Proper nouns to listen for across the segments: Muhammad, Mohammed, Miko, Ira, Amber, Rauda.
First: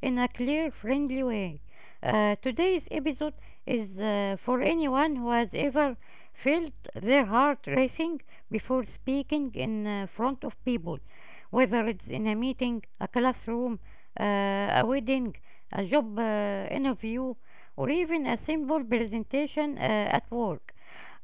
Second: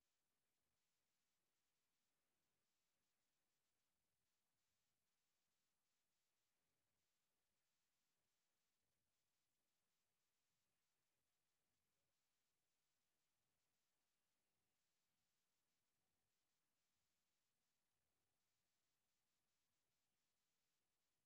in a clear, friendly way. Today's episode is for anyone who has ever felt their heart racing before speaking in front of people, whether it's in a meeting, a classroom, a wedding, a job interview, or even a simple presentation at work.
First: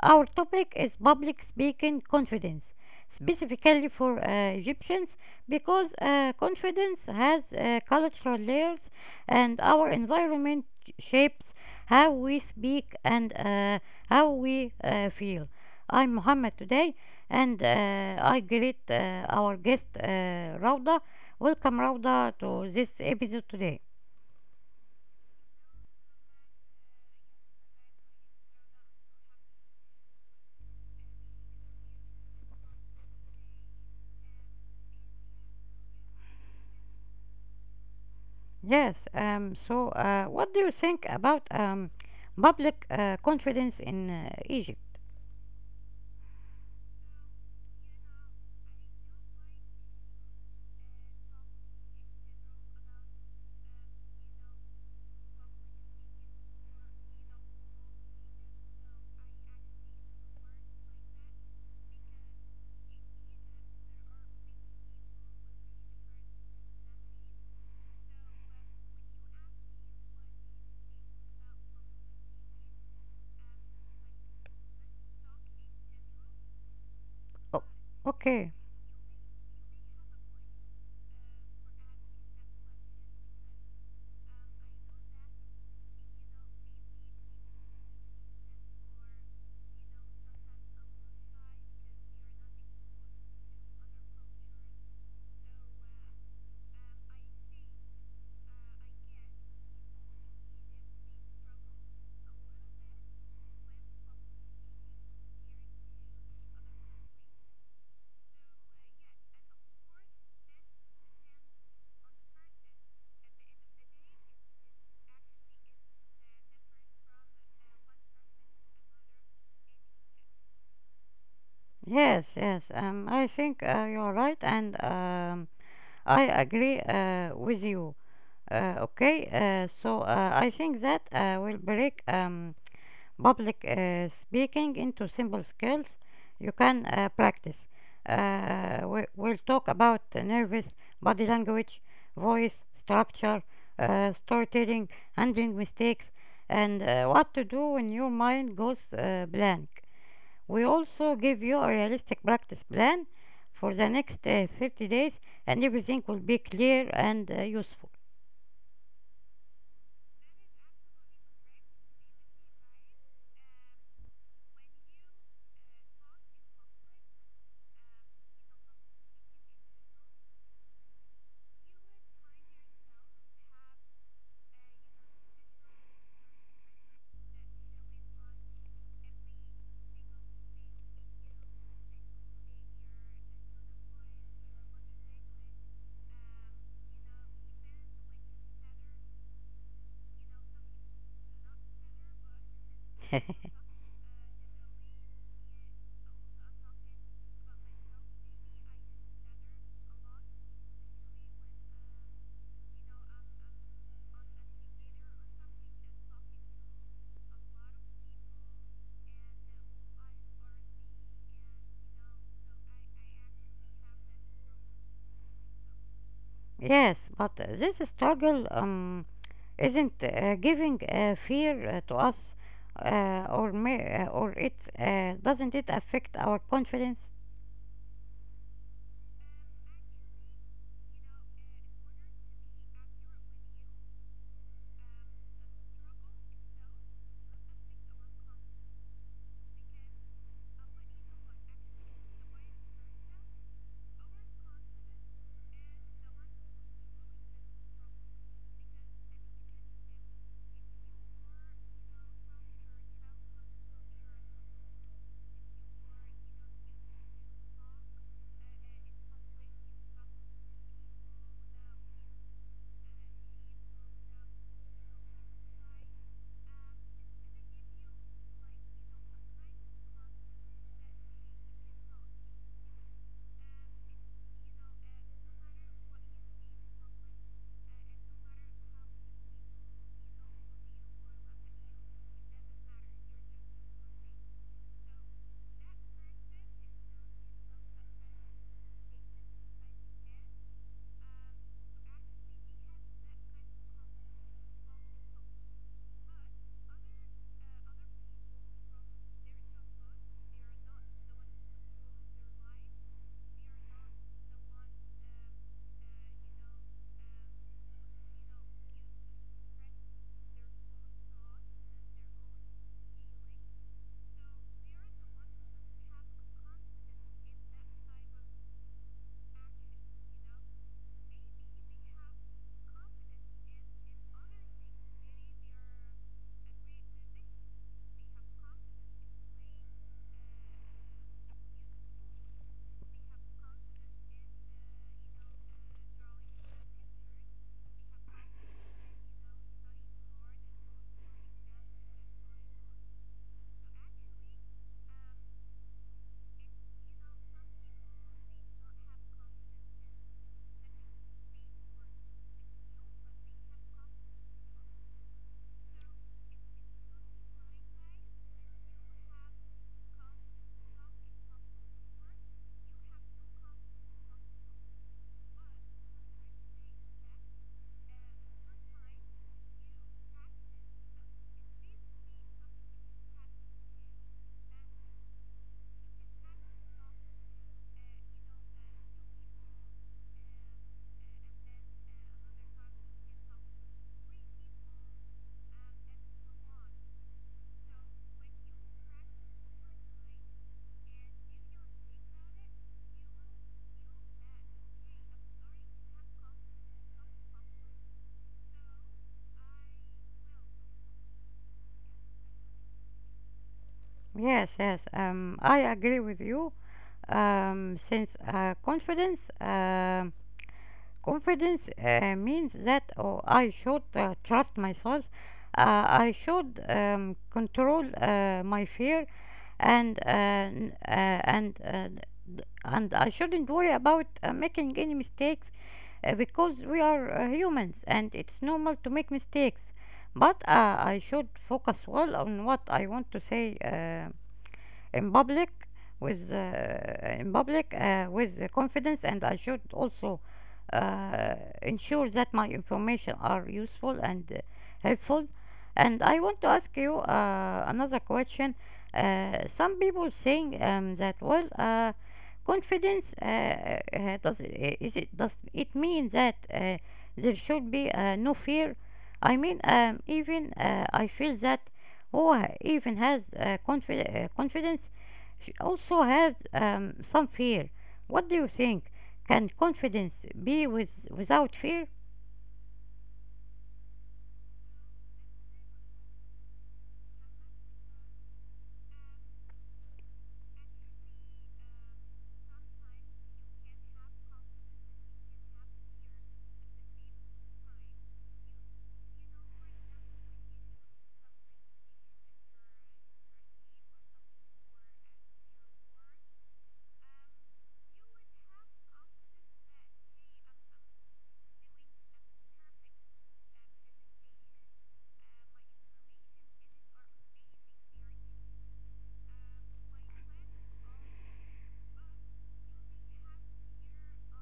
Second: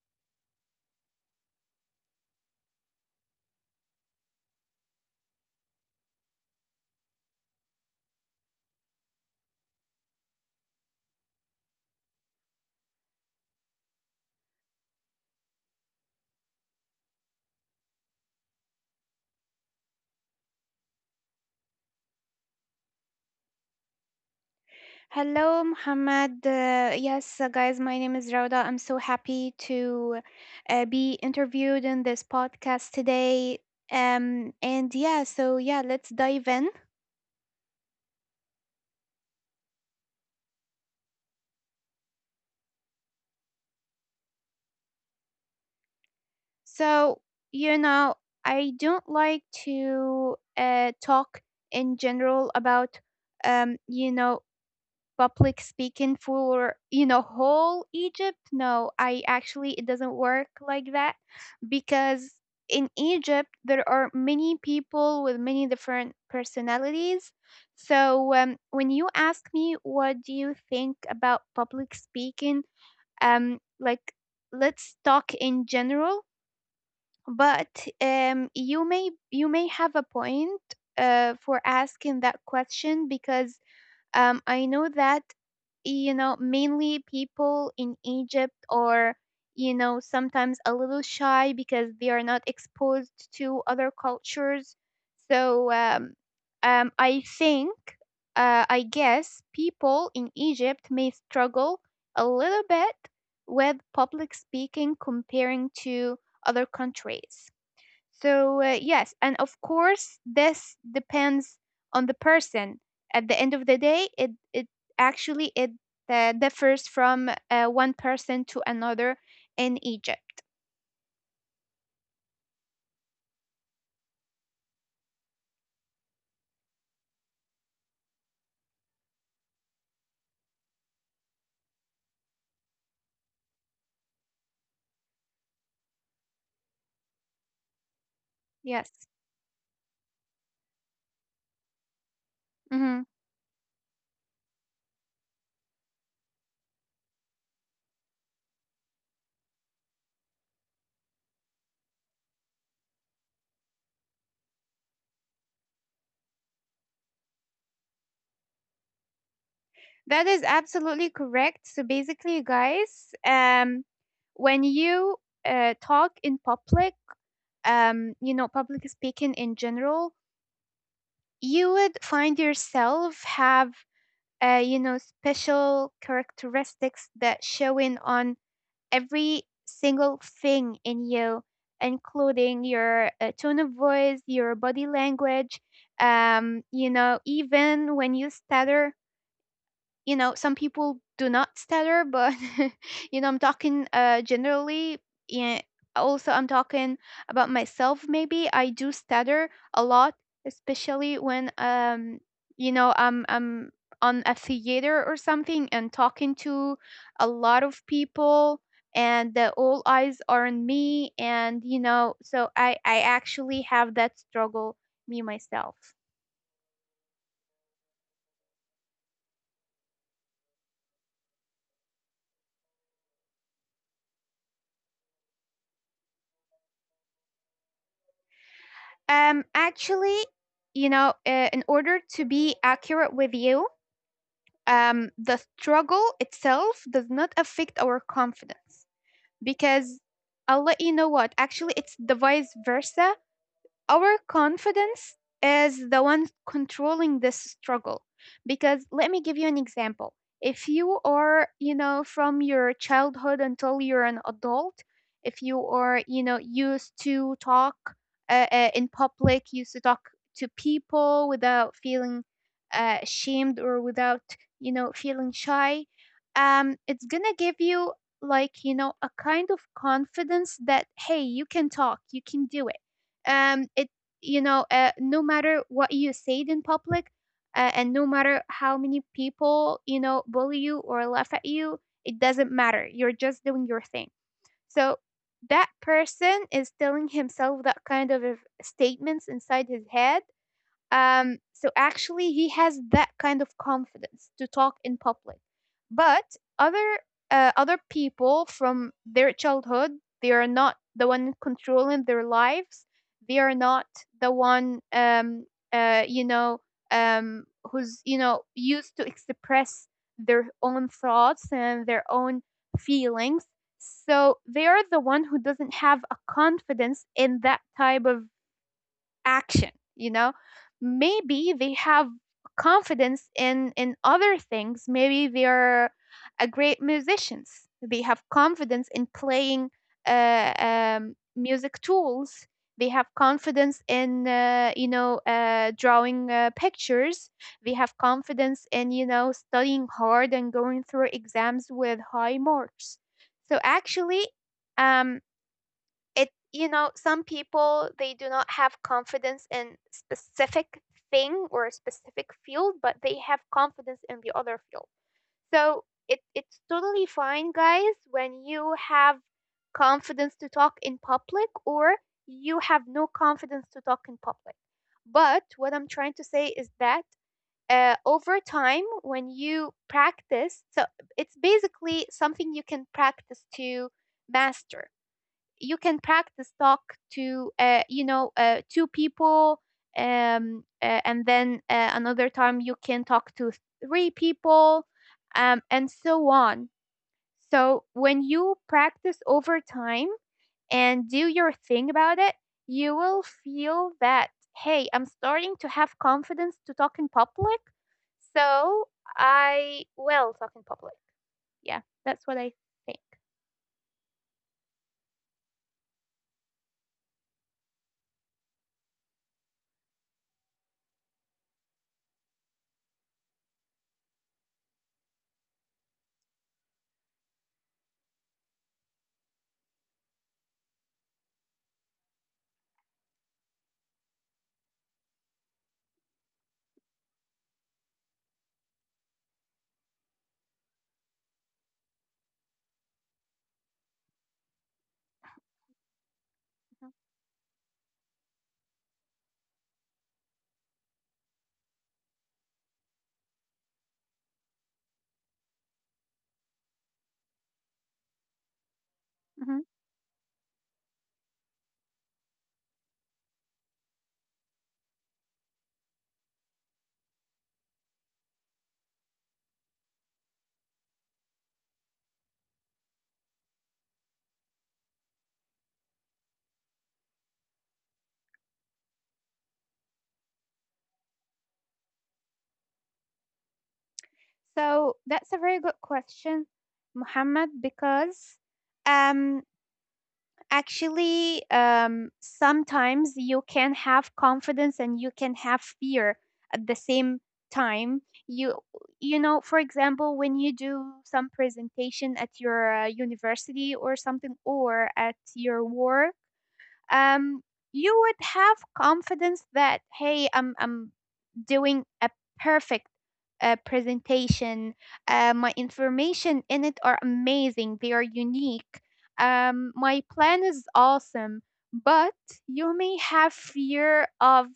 Our topic is public speaking confidence, specifically for Egyptians, because confidence has cultural layers, and our environment shapes how we speak and how we feel. I'm Mohammed today, and I greet our guest Rauda. Welcome, Rauda, to this episode today. Hello, Muhammad. Yes, guys, my name is Rauda. I'm so happy to be interviewed in this podcast today. And yeah, so yeah, let's dive in. Yes. What do you think about public confidence in Egypt? So, you know, I don't like to talk in general about, you know, public speaking for you know whole Egypt. No, I actually it doesn't work like that because in Egypt there are many people with many different personalities. So, when you ask me what do you think about public speaking, like let's talk in general. Oh, But okay. you may have a point for asking that question because I know that, you know, mainly people in Egypt are, you know, sometimes a little shy because they are not exposed to other cultures. So, I think, I guess, people in Egypt may struggle a little bit with public speaking comparing to other countries. So, yes, and of course, this depends on the person. At the end of the day, it actually it differs from one person to another in Egypt. Yes, yes. I think you're right, and I agree with you. Okay. I think that will break. Public speaking into simple skills you can practice. Yes. We'll talk about nervous body language, voice, Mhm. structure, storytelling, handling mistakes, and what to do when your mind goes blank. We also give you a realistic practice plan for the next 30 days, and everything will be clear and useful. That is absolutely correct. So basically, guys, when you talk in public, you know, public speaking in general, you would find yourself have you know, special characteristics that showing on every single thing in you, including your tone of voice, your body language, you know, even when you stutter, you know some people do not stutter but you know I'm talking generally. Yeah, also I'm talking about myself, maybe I do stutter a lot, especially when you know I'm on a theater or something and talking to a lot of people and the all eyes are on me and you know so I actually have that struggle, me myself. Yes, but this struggle isn't giving fear to us or it doesn't it affect our confidence? Actually, you know, in order to be accurate with you, the struggle itself does not affect our confidence because I'll let you know what. Actually, it's the vice versa, our confidence is the one controlling this struggle, because let me give you an example. If you are you know from your childhood until you're an adult, if you are you know used to talk in public, used to talk to people without feeling ashamed or without you know feeling shy, it's gonna give you like you know a kind of confidence that hey you can talk, you can do it. It you know no matter what you said in public, and no matter how many people you know bully you or laugh at you, it doesn't matter, you're just doing your thing. So that person is telling himself that kind of statements inside his head. Um, so actually, he has that kind of confidence to talk in public. But other other people from their childhood, they are not the one controlling their lives. They are not the one, you know, um, who's you know used to express their own thoughts and their own feelings. So they are the one who doesn't have a confidence in that type of action. You know, maybe they have confidence in other things, maybe they're a great musicians, they have confidence in playing music tools, they have confidence in you know drawing pictures, they have confidence in you know studying hard and going through exams with high marks. So actually um, it you know some people they do not have confidence in specific thing or a specific field but they have confidence in the other field. So it's totally fine guys when you have confidence to talk in public or you have no confidence to talk in public, but what I'm trying to say is that over time when you practice, so it's basically something you can practice to master. You can practice talk to you know two people, and then another time you can talk to three people, and so on. So when you practice over time and do your thing about it, you will feel that hey I'm starting to have confidence to talk in public, so I will talk in public. Yeah, that's what I think. Yes, yes, I agree with you. Since confidence means that, oh, I should trust myself, I should control my fear, and and I shouldn't worry about making any mistakes, because we are humans and it's normal to make mistakes. But I should focus well on what I want to say. In public with Mhm. In public with confidence, and I should also uh, ensure that my information are useful and helpful. And I want to ask you another question. Mhm. Some people saying that, well, confidence does is it, does it mean that there should be no fear? I mean, even I feel that who even has confidence also has some fear. What do you think? Can confidence be with, without fear? So that's a very good question, Muhammad, because um, actually, sometimes you can have confidence and you can have fear at the same time. You, you know, for example, when you do some presentation at your university or something, or at your work, um, you would have confidence that, hey, I'm doing a perfect presentation. My information in it are amazing. They are unique. My plan is awesome, but you may have fear of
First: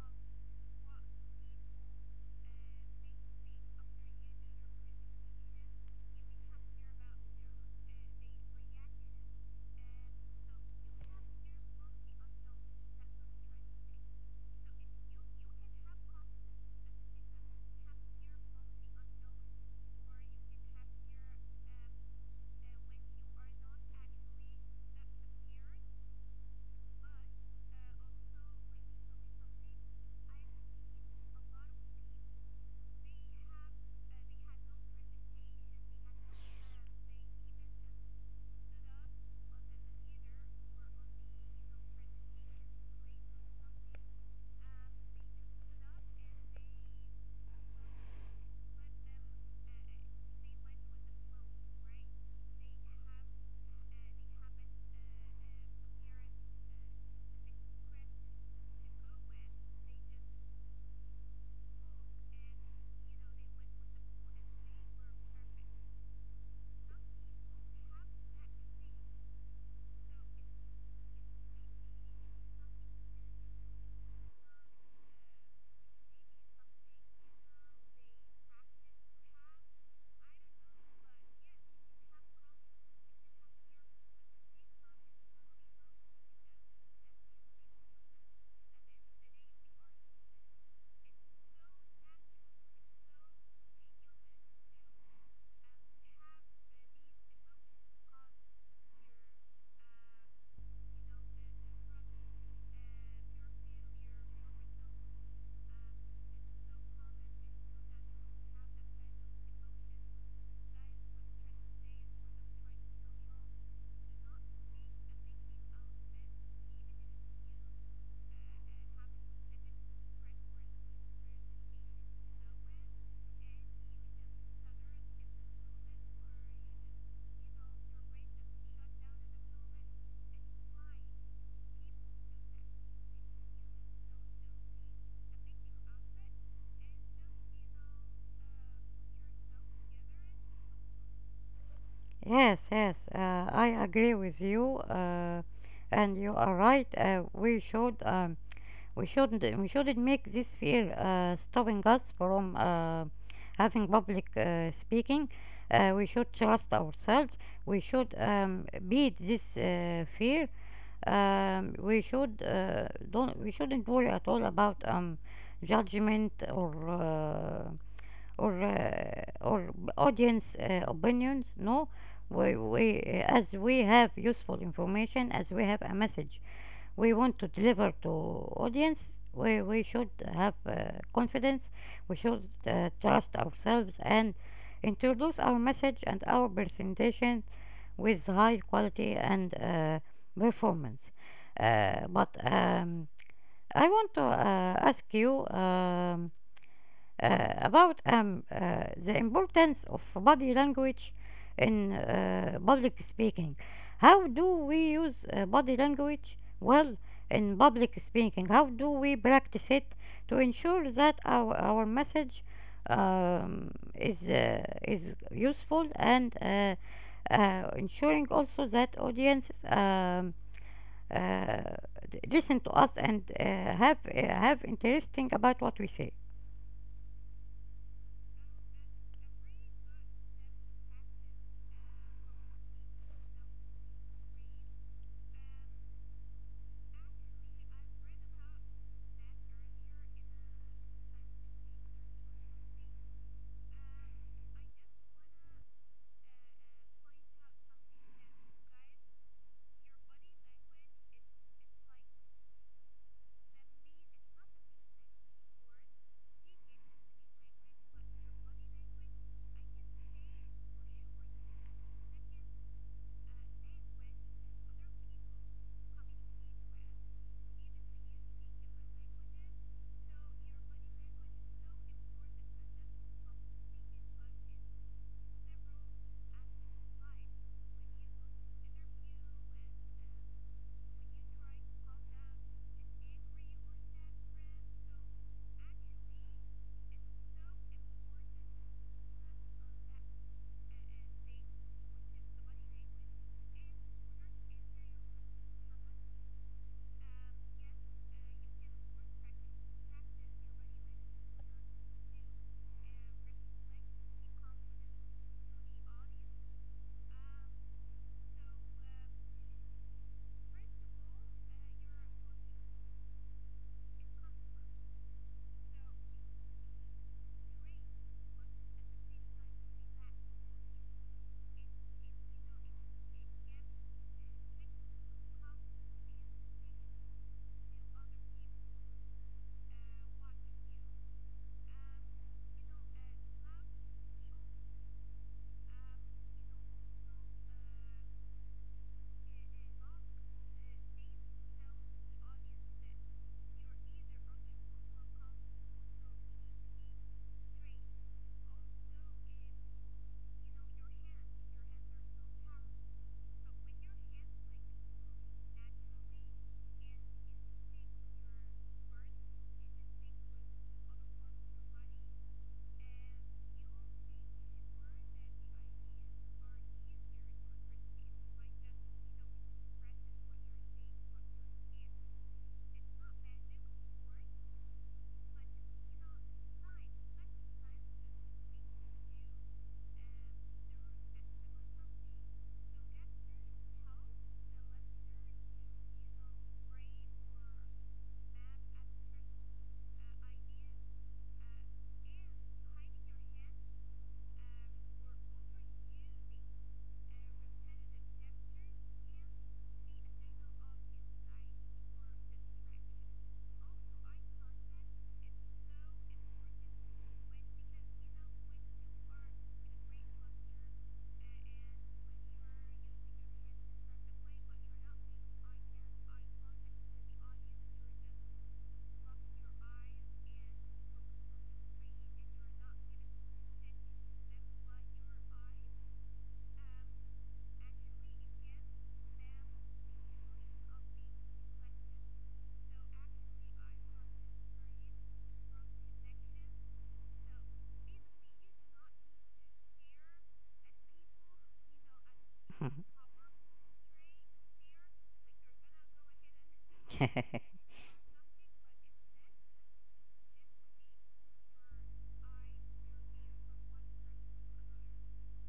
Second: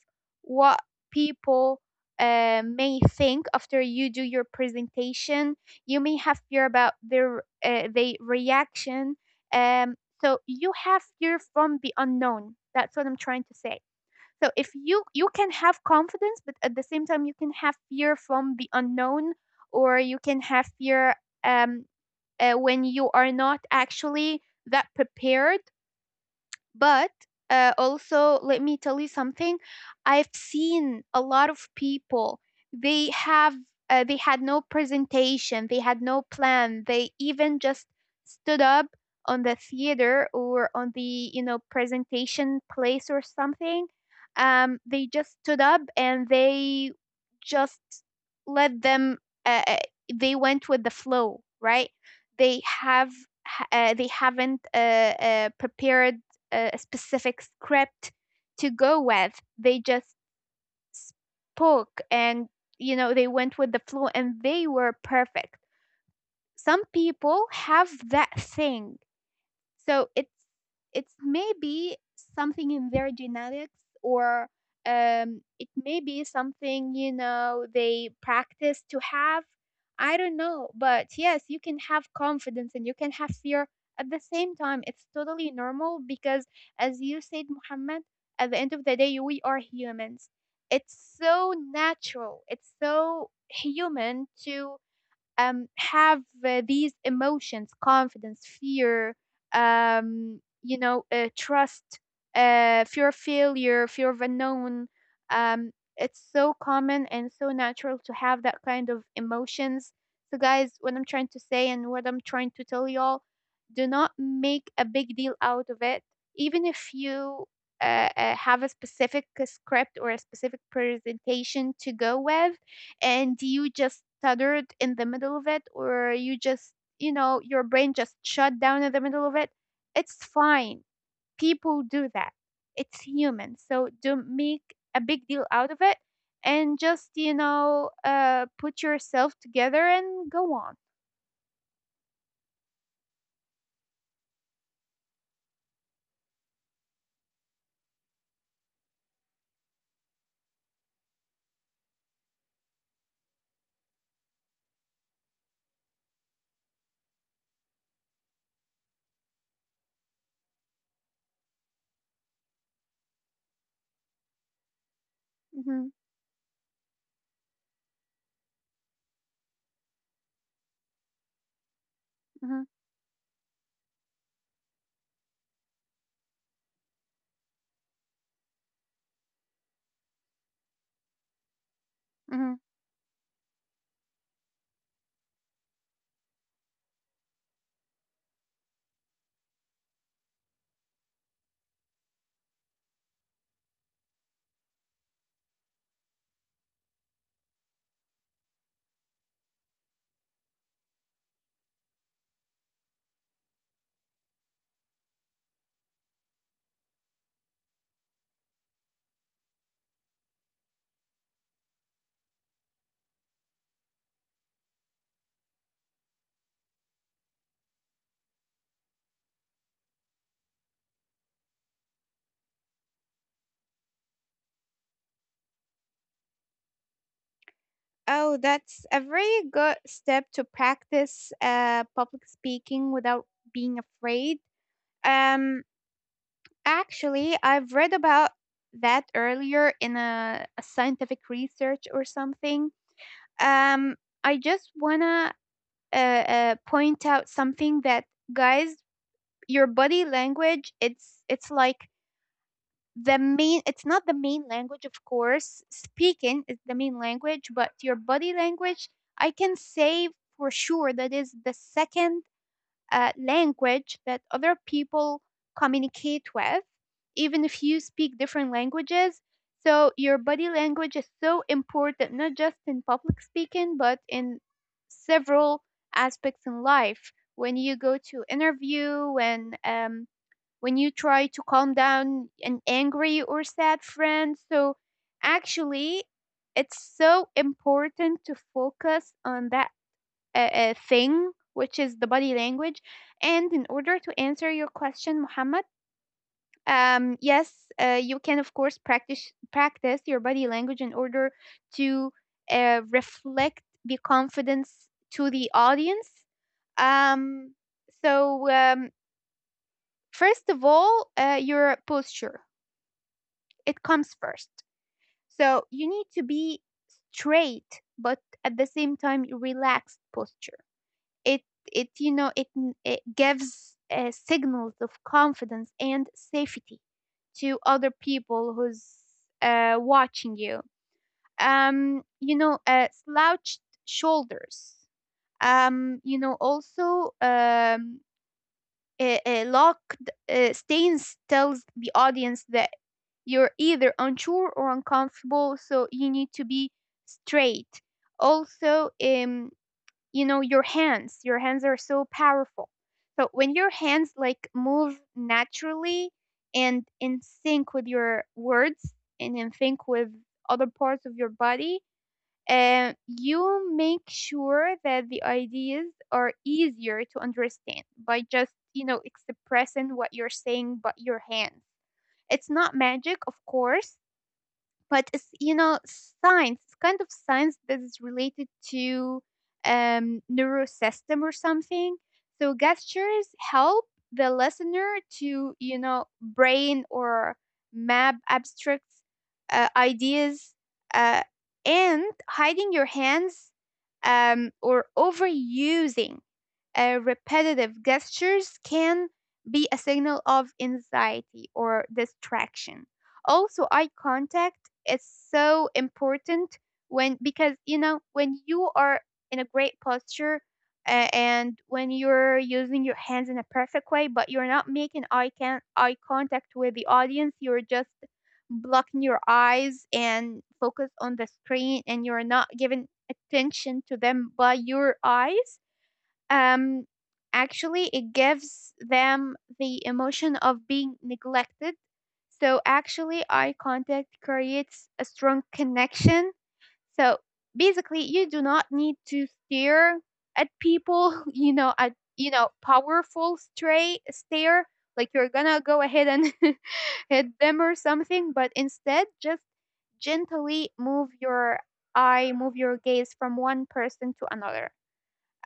what people may think after you do your presentation. You may have fear about their the reaction. Um, so you have fear from the unknown. That's what I'm trying to say. So if you you can have confidence, but at the same time you can have fear from the unknown, or you can have fear um, when you are not actually that prepared. But also, let me tell you something. I've seen a lot of people. They have they had no presentation. They had no plan. They even just stood up on the theater or on the you know presentation place or something. They just stood up and they just let them. Uh, uh, they went with the flow, right? They have they haven't prepared a specific script to go with. They just spoke and, you know, they went with the flow and they were perfect. Some people have that thing, so it's maybe something in their genetics, or it may be something you know they practice to have. I don't know, but yes, you can have confidence and you can have fear at the same time. It's totally normal because, as you said, Muhammad, at the end of the day, we are humans. It's so natural. It's so human to have these emotions, confidence, fear, you know, trust, fear of failure, fear of unknown. um, it's so common and so natural to have that kind of emotions. So guys, what I'm trying to say and what I'm trying to tell y'all, do not make a big deal out of it. Even if you have a specific script or a specific presentation to go with and you just stuttered in the middle of it or you just you know your brain just shut down in the middle of it, it's fine. People do that. It's human. So don't make a big deal out of it and just, you know, put yourself together and go on. Yes, yes, I agree with you, and you are right. We shouldn't make this fear stopping us from having public speaking. We should trust ourselves. We should beat this fear. We shouldn't worry at all about Hmm. judgment or audience opinions. No, we Hmm. we as we have useful information, as we have a message we want to deliver to audience, we should have confidence. We should Hmm. Trust ourselves and introduce our message and our presentation with high quality and performance. But I want to ask you about the importance of body language in public speaking. How do we use body language well in public speaking? How do we practice it to ensure that our message is useful, and ensuring also that audiences uh, listen to us and have interesting about what we say. Oh, that's a very good step to practice public speaking without being afraid. Um, Actually, I've read about that earlier in a scientific research or something. Um, I just wanna point out something that guys, your body language, it's like the main it's not the main language, of course speaking is the main language, but your body language I can say for sure that is the second language that other people communicate with, even if you speak different languages. So your body language is so important not just in public speaking but in several aspects in life, when you go to interview, when you try to calm down an angry or sad friend. So actually, it's so important to focus on that thing, which is the body language. And in order to answer your question, Muhammad, yes, you can of course practice your body language in order to reflect the confidence to the audience. Um, so um, First of all, your posture, it comes first. So you need to be straight, but at the same time relaxed posture. It it you know it gives signals of confidence and safety to other people who's watching you. You know, slouched shoulders. You know, also A locked stance tells the audience that you're either unsure or uncomfortable, so you need to be straight. Also Your hands are so powerful, so when your hands like move naturally and in sync with your words and in sync with other parts of your body, you make sure that the ideas are easier to understand by just expressing what you're saying but your hands. It's not magic, of course, but it's, science. It's kind of science that is related to neurosystem or something. So gestures help the listener to, you know, brain or map abstract ideas, uh, and hiding your hands or overusing repetitive gestures can be a signal of anxiety or distraction. Also, eye contact is so important, when because you know, when you are in a great posture and when you're using your hands in a perfect way, but you're not making eye contact with the audience, you're just blocking your eyes and focus on the screen, and you're not giving attention to them by your eyes. um, Actually, it gives them the emotion of being neglected. So, actually, eye contact creates a strong connection. So, basically, you do not need to stare at people, you know, at, you know, powerful stray stare, like you're gonna go ahead and hit them or something, but instead, just gently move your eye, move your gaze from one person to another.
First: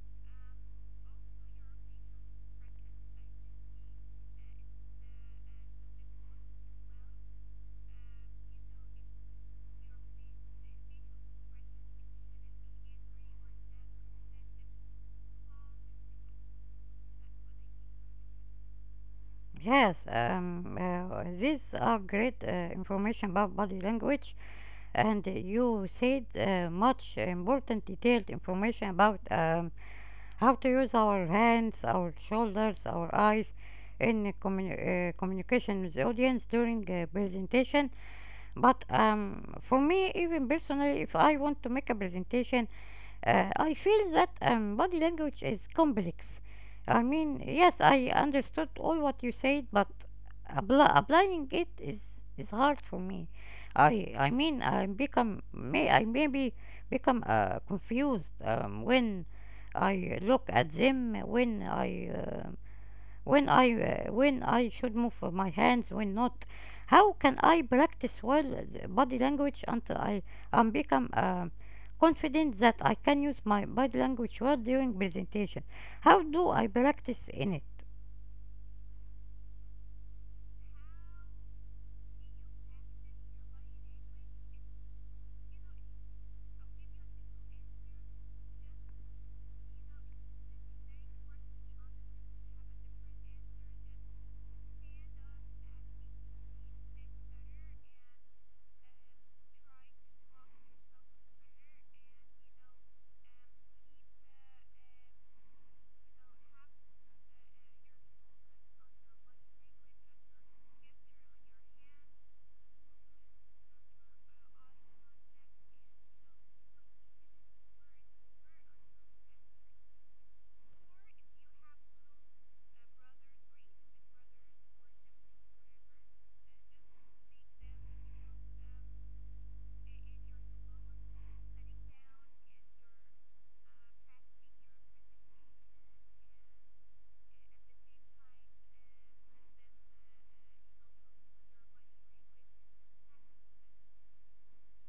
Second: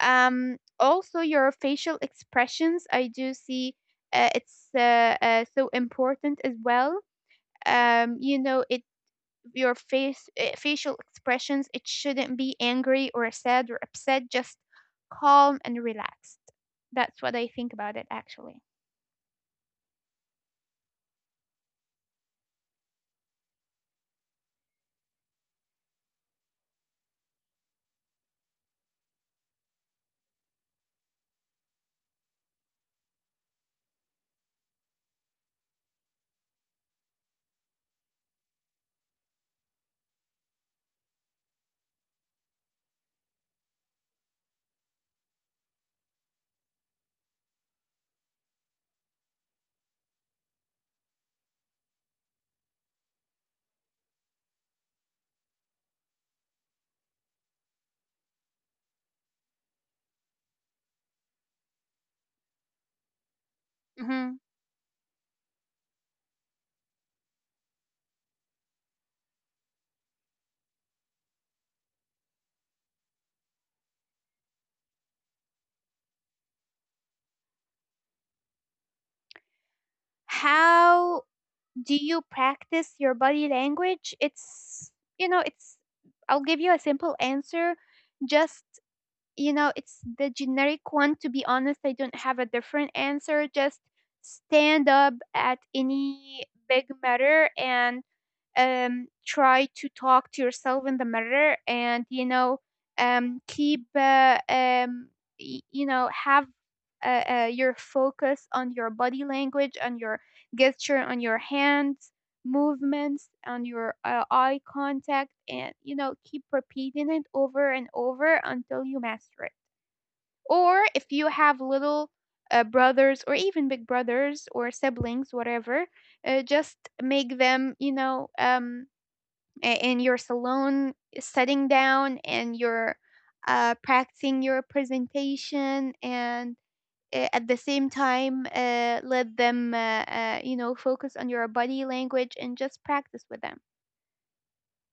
Also, your facial expressions, I do see it's so important as well. um you know it your face, facial expressions, it shouldn't be angry or sad or upset, just calm and relaxed. That's what I think about it, actually. Yes, these are great information about body language, and you said much important detailed information about how to use our hands, our shoulders, our eyes in communication with the audience during a presentation. But for me, even personally, if I want to make a presentation, I feel that body language is complex. I mean, yes, I understood all what you said, but applying it is hard for me. I mean, I maybe become confused when I look at them, when I when I Hmm. when I should move my hands, when not. How can I practice well the body language until I am become confident that I can use my body language well during presentation? How do I practice in it? How do you practice your body language? It's, you know, it's, I'll give you a simple answer. Just, you know, it's the generic one. To be honest, I don't have a different answer. Just stand up at any big matter and try to talk to yourself in the mirror and, you know, keep, you know, have your focus on your body language, on your gesture, on your hands movements, on your eye contact, and you know, keep repeating it over and over until you master it. Or if you have little brothers or even big brothers or siblings, whatever, just make them, you know, in your salon sitting down and you're practicing your presentation and at the same time, let them you know, focus on your body language and just practice with them.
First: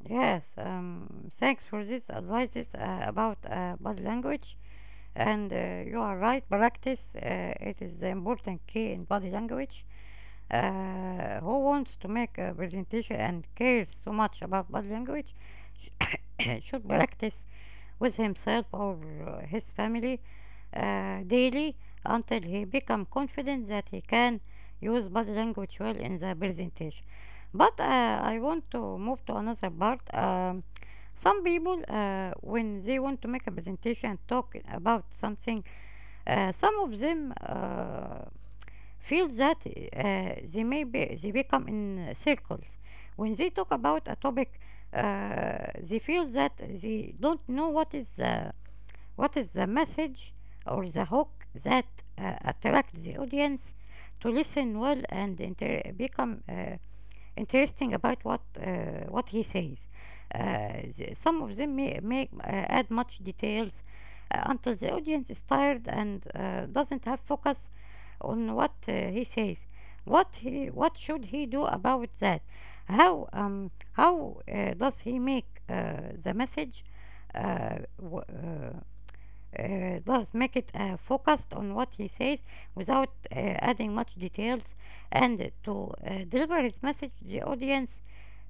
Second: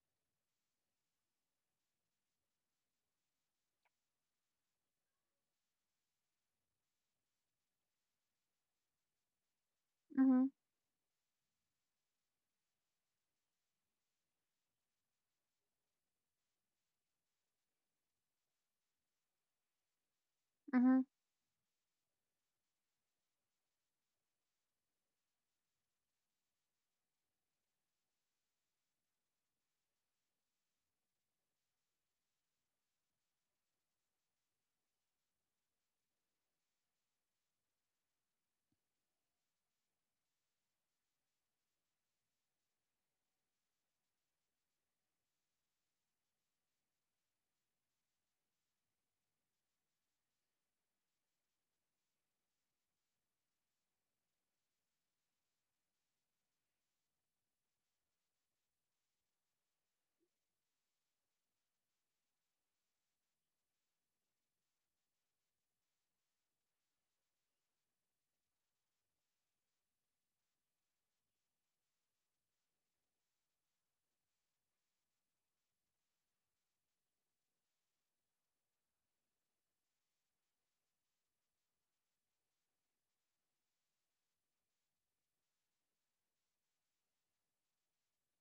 Yes, thanks for these advices about body language. And you are right, practice it is the important key in body language. Hmm. Who wants to make a presentation and cares so much about body language should practice with himself or his family Hmm. Daily until he become confident that he can use body language well in the presentation. But I want to move to another part. Some people, when they want to make a presentation talking about something, some of them feel that they become in circles. When they talk about a topic, they feel that they don't know what is the message or the hook that attracts the audience to listen well and become. Interesting about what he says. Some of them may add much details until the audience is tired and doesn't have focus on what he says. What he, what should he do about that? How does he make the message uh, w- uh, does make it focused on what he says without adding much details, and to deliver his message to the audience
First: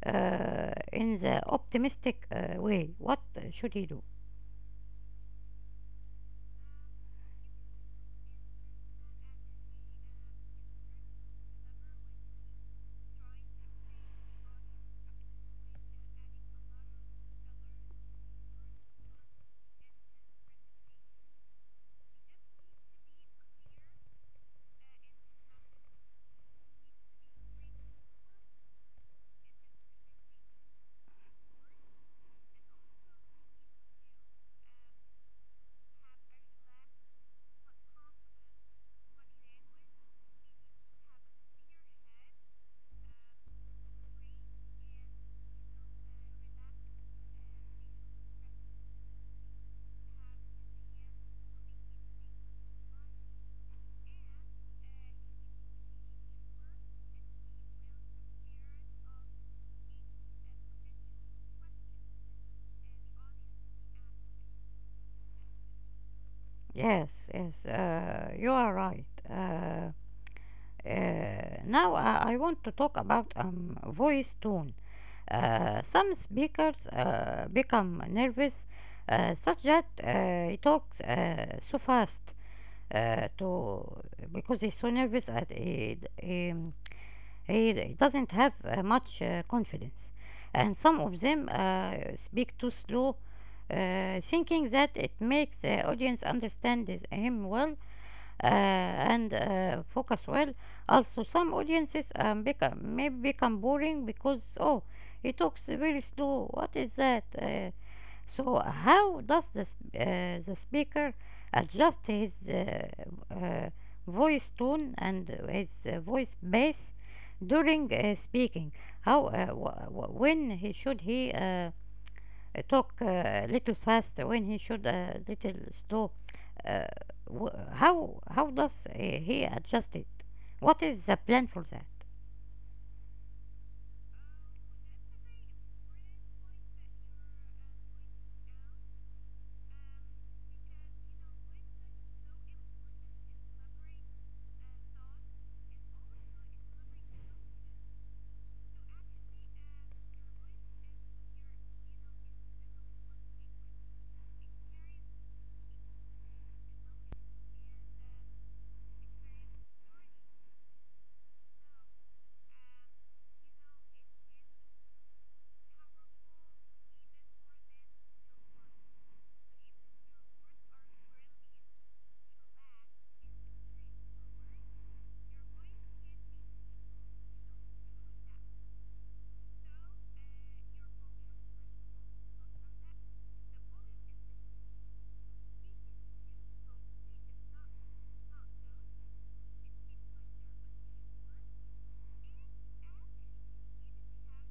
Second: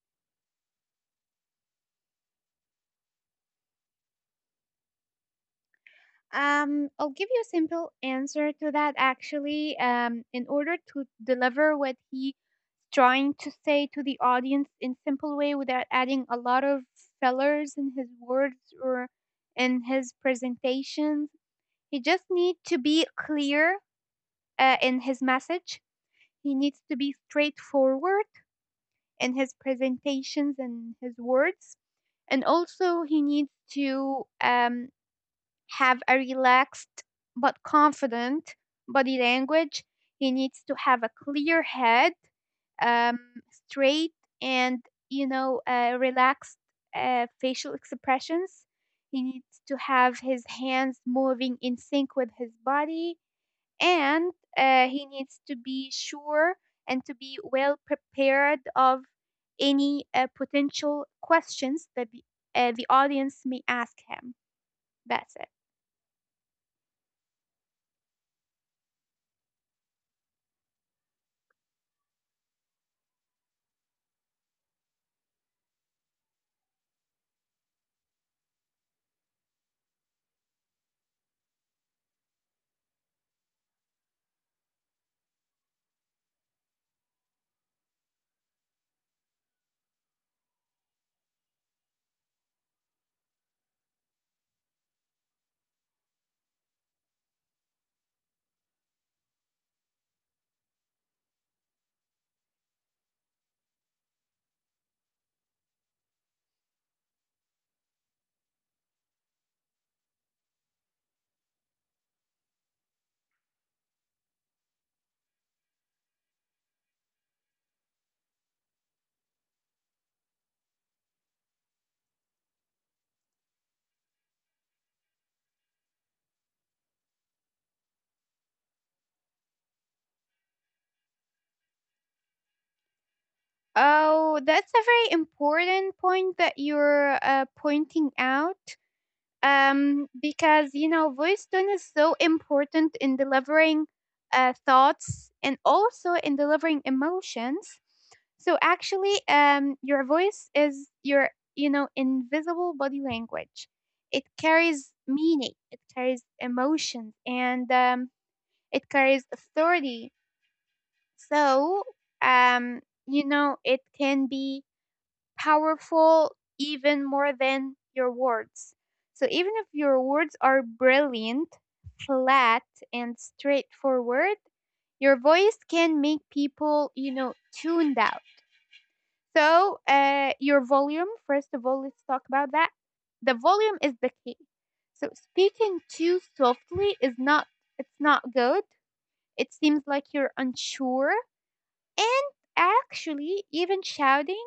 in the optimistic way. What should he do? I'll give you a simple answer to that, actually. In order to deliver what he trying to say to the audience in simple way without adding a lot of fillers in his words or in his presentations, he just need to be clear in his message. He needs to be straightforward in his presentations and his words. And also he needs to have a relaxed but confident body language. He needs to have a clear head, um, straight, and you know, relaxed facial expressions. He needs to have his hands moving in sync with his body, and he needs to be sure and to be well prepared of any potential questions that the audience may ask him. That's it. Yes, yes, you are right. Uh, now I want to talk about voice tone. Some speakers become nervous, such that he talks so fast to because he's so nervous at he doesn't have much confidence, and some of them speak too slow, thinking that it makes the audience understand him well and focus well. Also, some audiences may become boring because, oh, he talks very slow. What is that? So, how does the speaker adjust his uh, voice tone and his voice bass during speaking? How, w- w- when he should he talk a little fast, when he should a little slow? Uh, how does he adjust it? What is the plan for that? Oh, that's a very important point that you're pointing out. Because you know, voice tone is so important in delivering thoughts and also in delivering emotions. So actually, your voice is your, you know, invisible body language. It carries meaning, it carries emotion, and it carries authority. So, um, you know, it can be powerful even more than your words. So even if your words are brilliant, flat, and straightforward, your voice can make people, you know, tuned out. So your volume, first of all, let's talk about that. The volume is the key. So speaking too softly is not, it's not good. It seems like you're unsure, and actually, even shouting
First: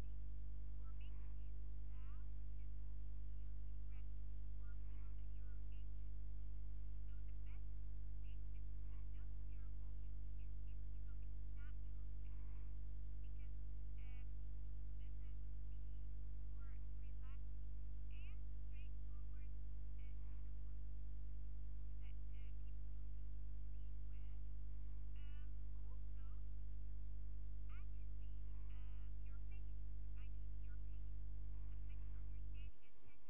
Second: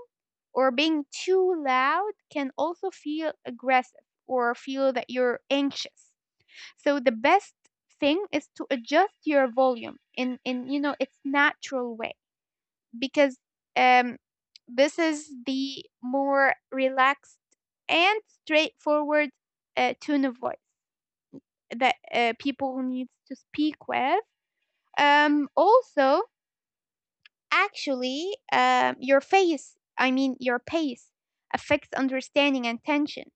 or being too loud can also feel aggressive or feel that you're anxious. So the best thing is to adjust your volume in, you know, its natural way, because um this is the more relaxed and straightforward tone of voice that people need to speak with. Also Actually, your face, I mean, your pace affects understanding and tension.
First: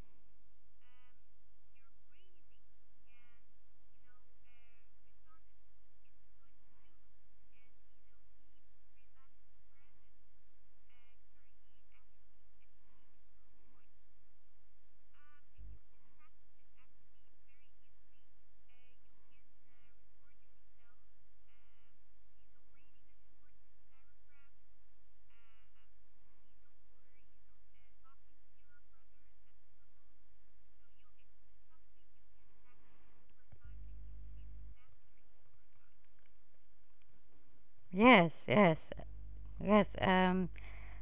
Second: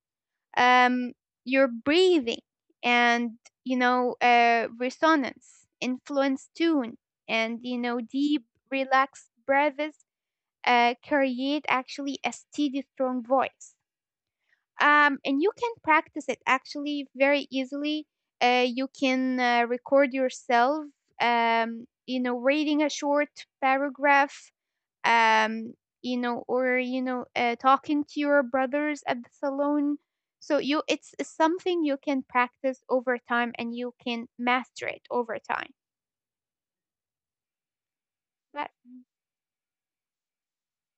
Um, your breathing and, you know, resonance influence tune, and you know, deep, relaxed breaths create actually a steady, strong voice. And you can practice it, actually, very easily. You can record yourself, you know, reading a short paragraph, um you know, or you know, talking to your brothers at the salon. So you, it's something you can practice over time and you can master it over time. Yes, But yes, yes. Um,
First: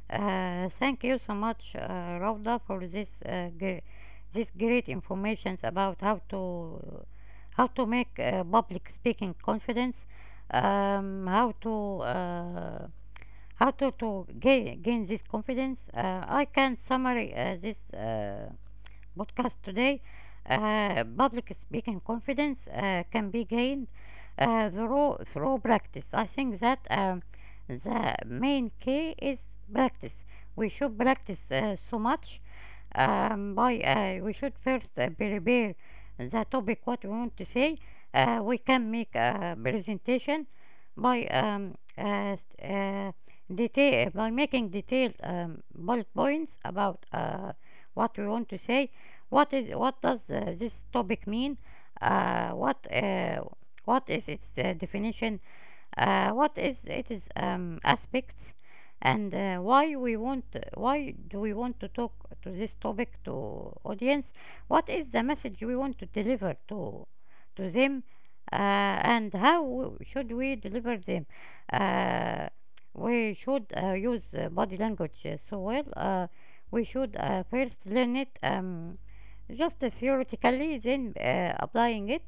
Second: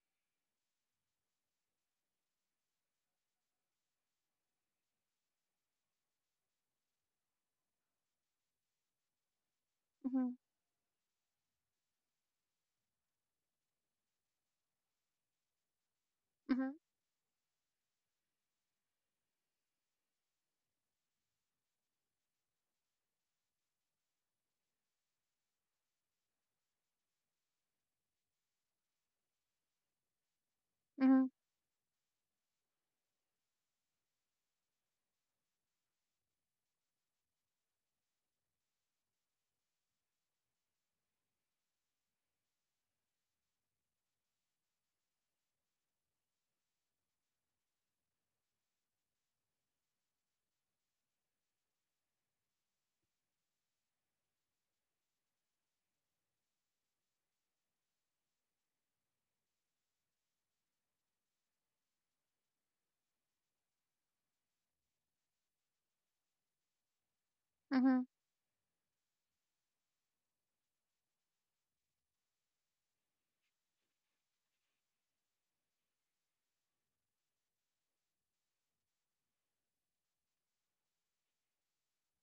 uh, Thank you so much, Rauda, for this this great information about how to make public speaking confidence, mm-hmm. How to. How to gain, gain this confidence. I Mm-hmm. can summary this podcast today, public speaking confidence can be gained through through practice. I think that the main key is practice. We should Mm-hmm. practice so much. By we should first prepare the topic what we want to say. We can make a presentation by st- uh, detail by making detailed bullet points about what we want to say. What does this topic mean? Uh, what uh, what is its definition? What is its aspects? And why do we want to talk to this topic to audience? What is the message we want to deliver to Mm-hmm. them? And how should we deliver them? Uh, we should use body language so well. We should first learn it. Just theoretically, then applying it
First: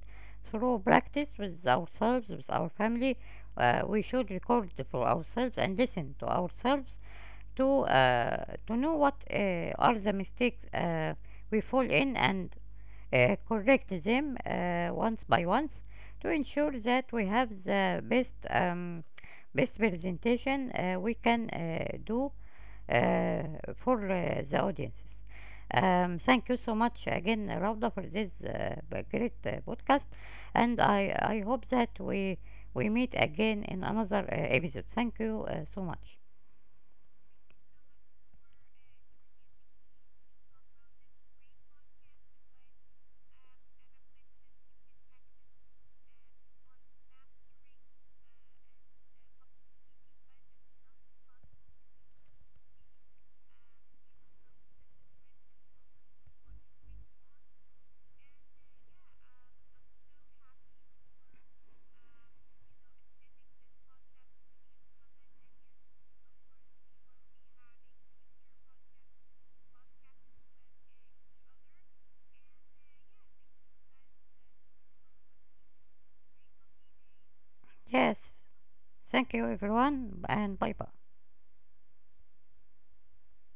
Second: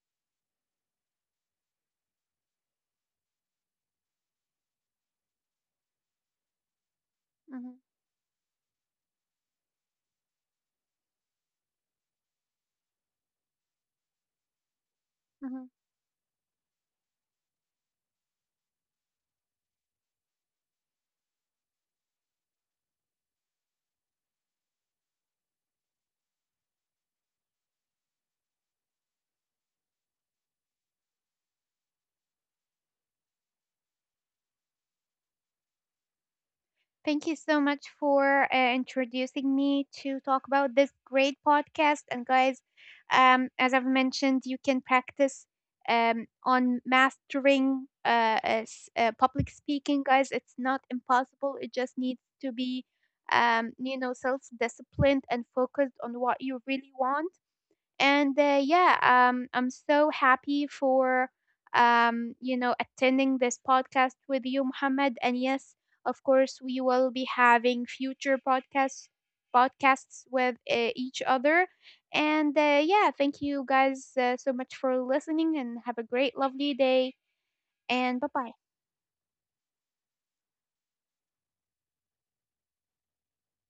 through practice with ourselves, with our family. We should record for ourselves and listen to ourselves Mm-hmm. To know what are the mistakes we fall in, and correct them once by Mm-hmm. once to ensure that we have the best best presentation we can do uh, for the audiences. Thank you so much again, Rauda, for this great podcast, and I hope that we meet again in another episode. Thank you so much. Thank you so much for introducing me to talk about this great podcast. And guys, as I've mentioned, you can practice on mastering public speaking, guys. It's not impossible. It just needs to be, you know, self-disciplined and focused on what you really want, and yeah, I'm so happy for, you know, attending this podcast with you, Muhammad, and yes, of course we will be having future podcasts with each other. And yeah, thank you guys so much for listening and have a great lovely day. And bye Yes, bye. thank you everyone, and bye bye.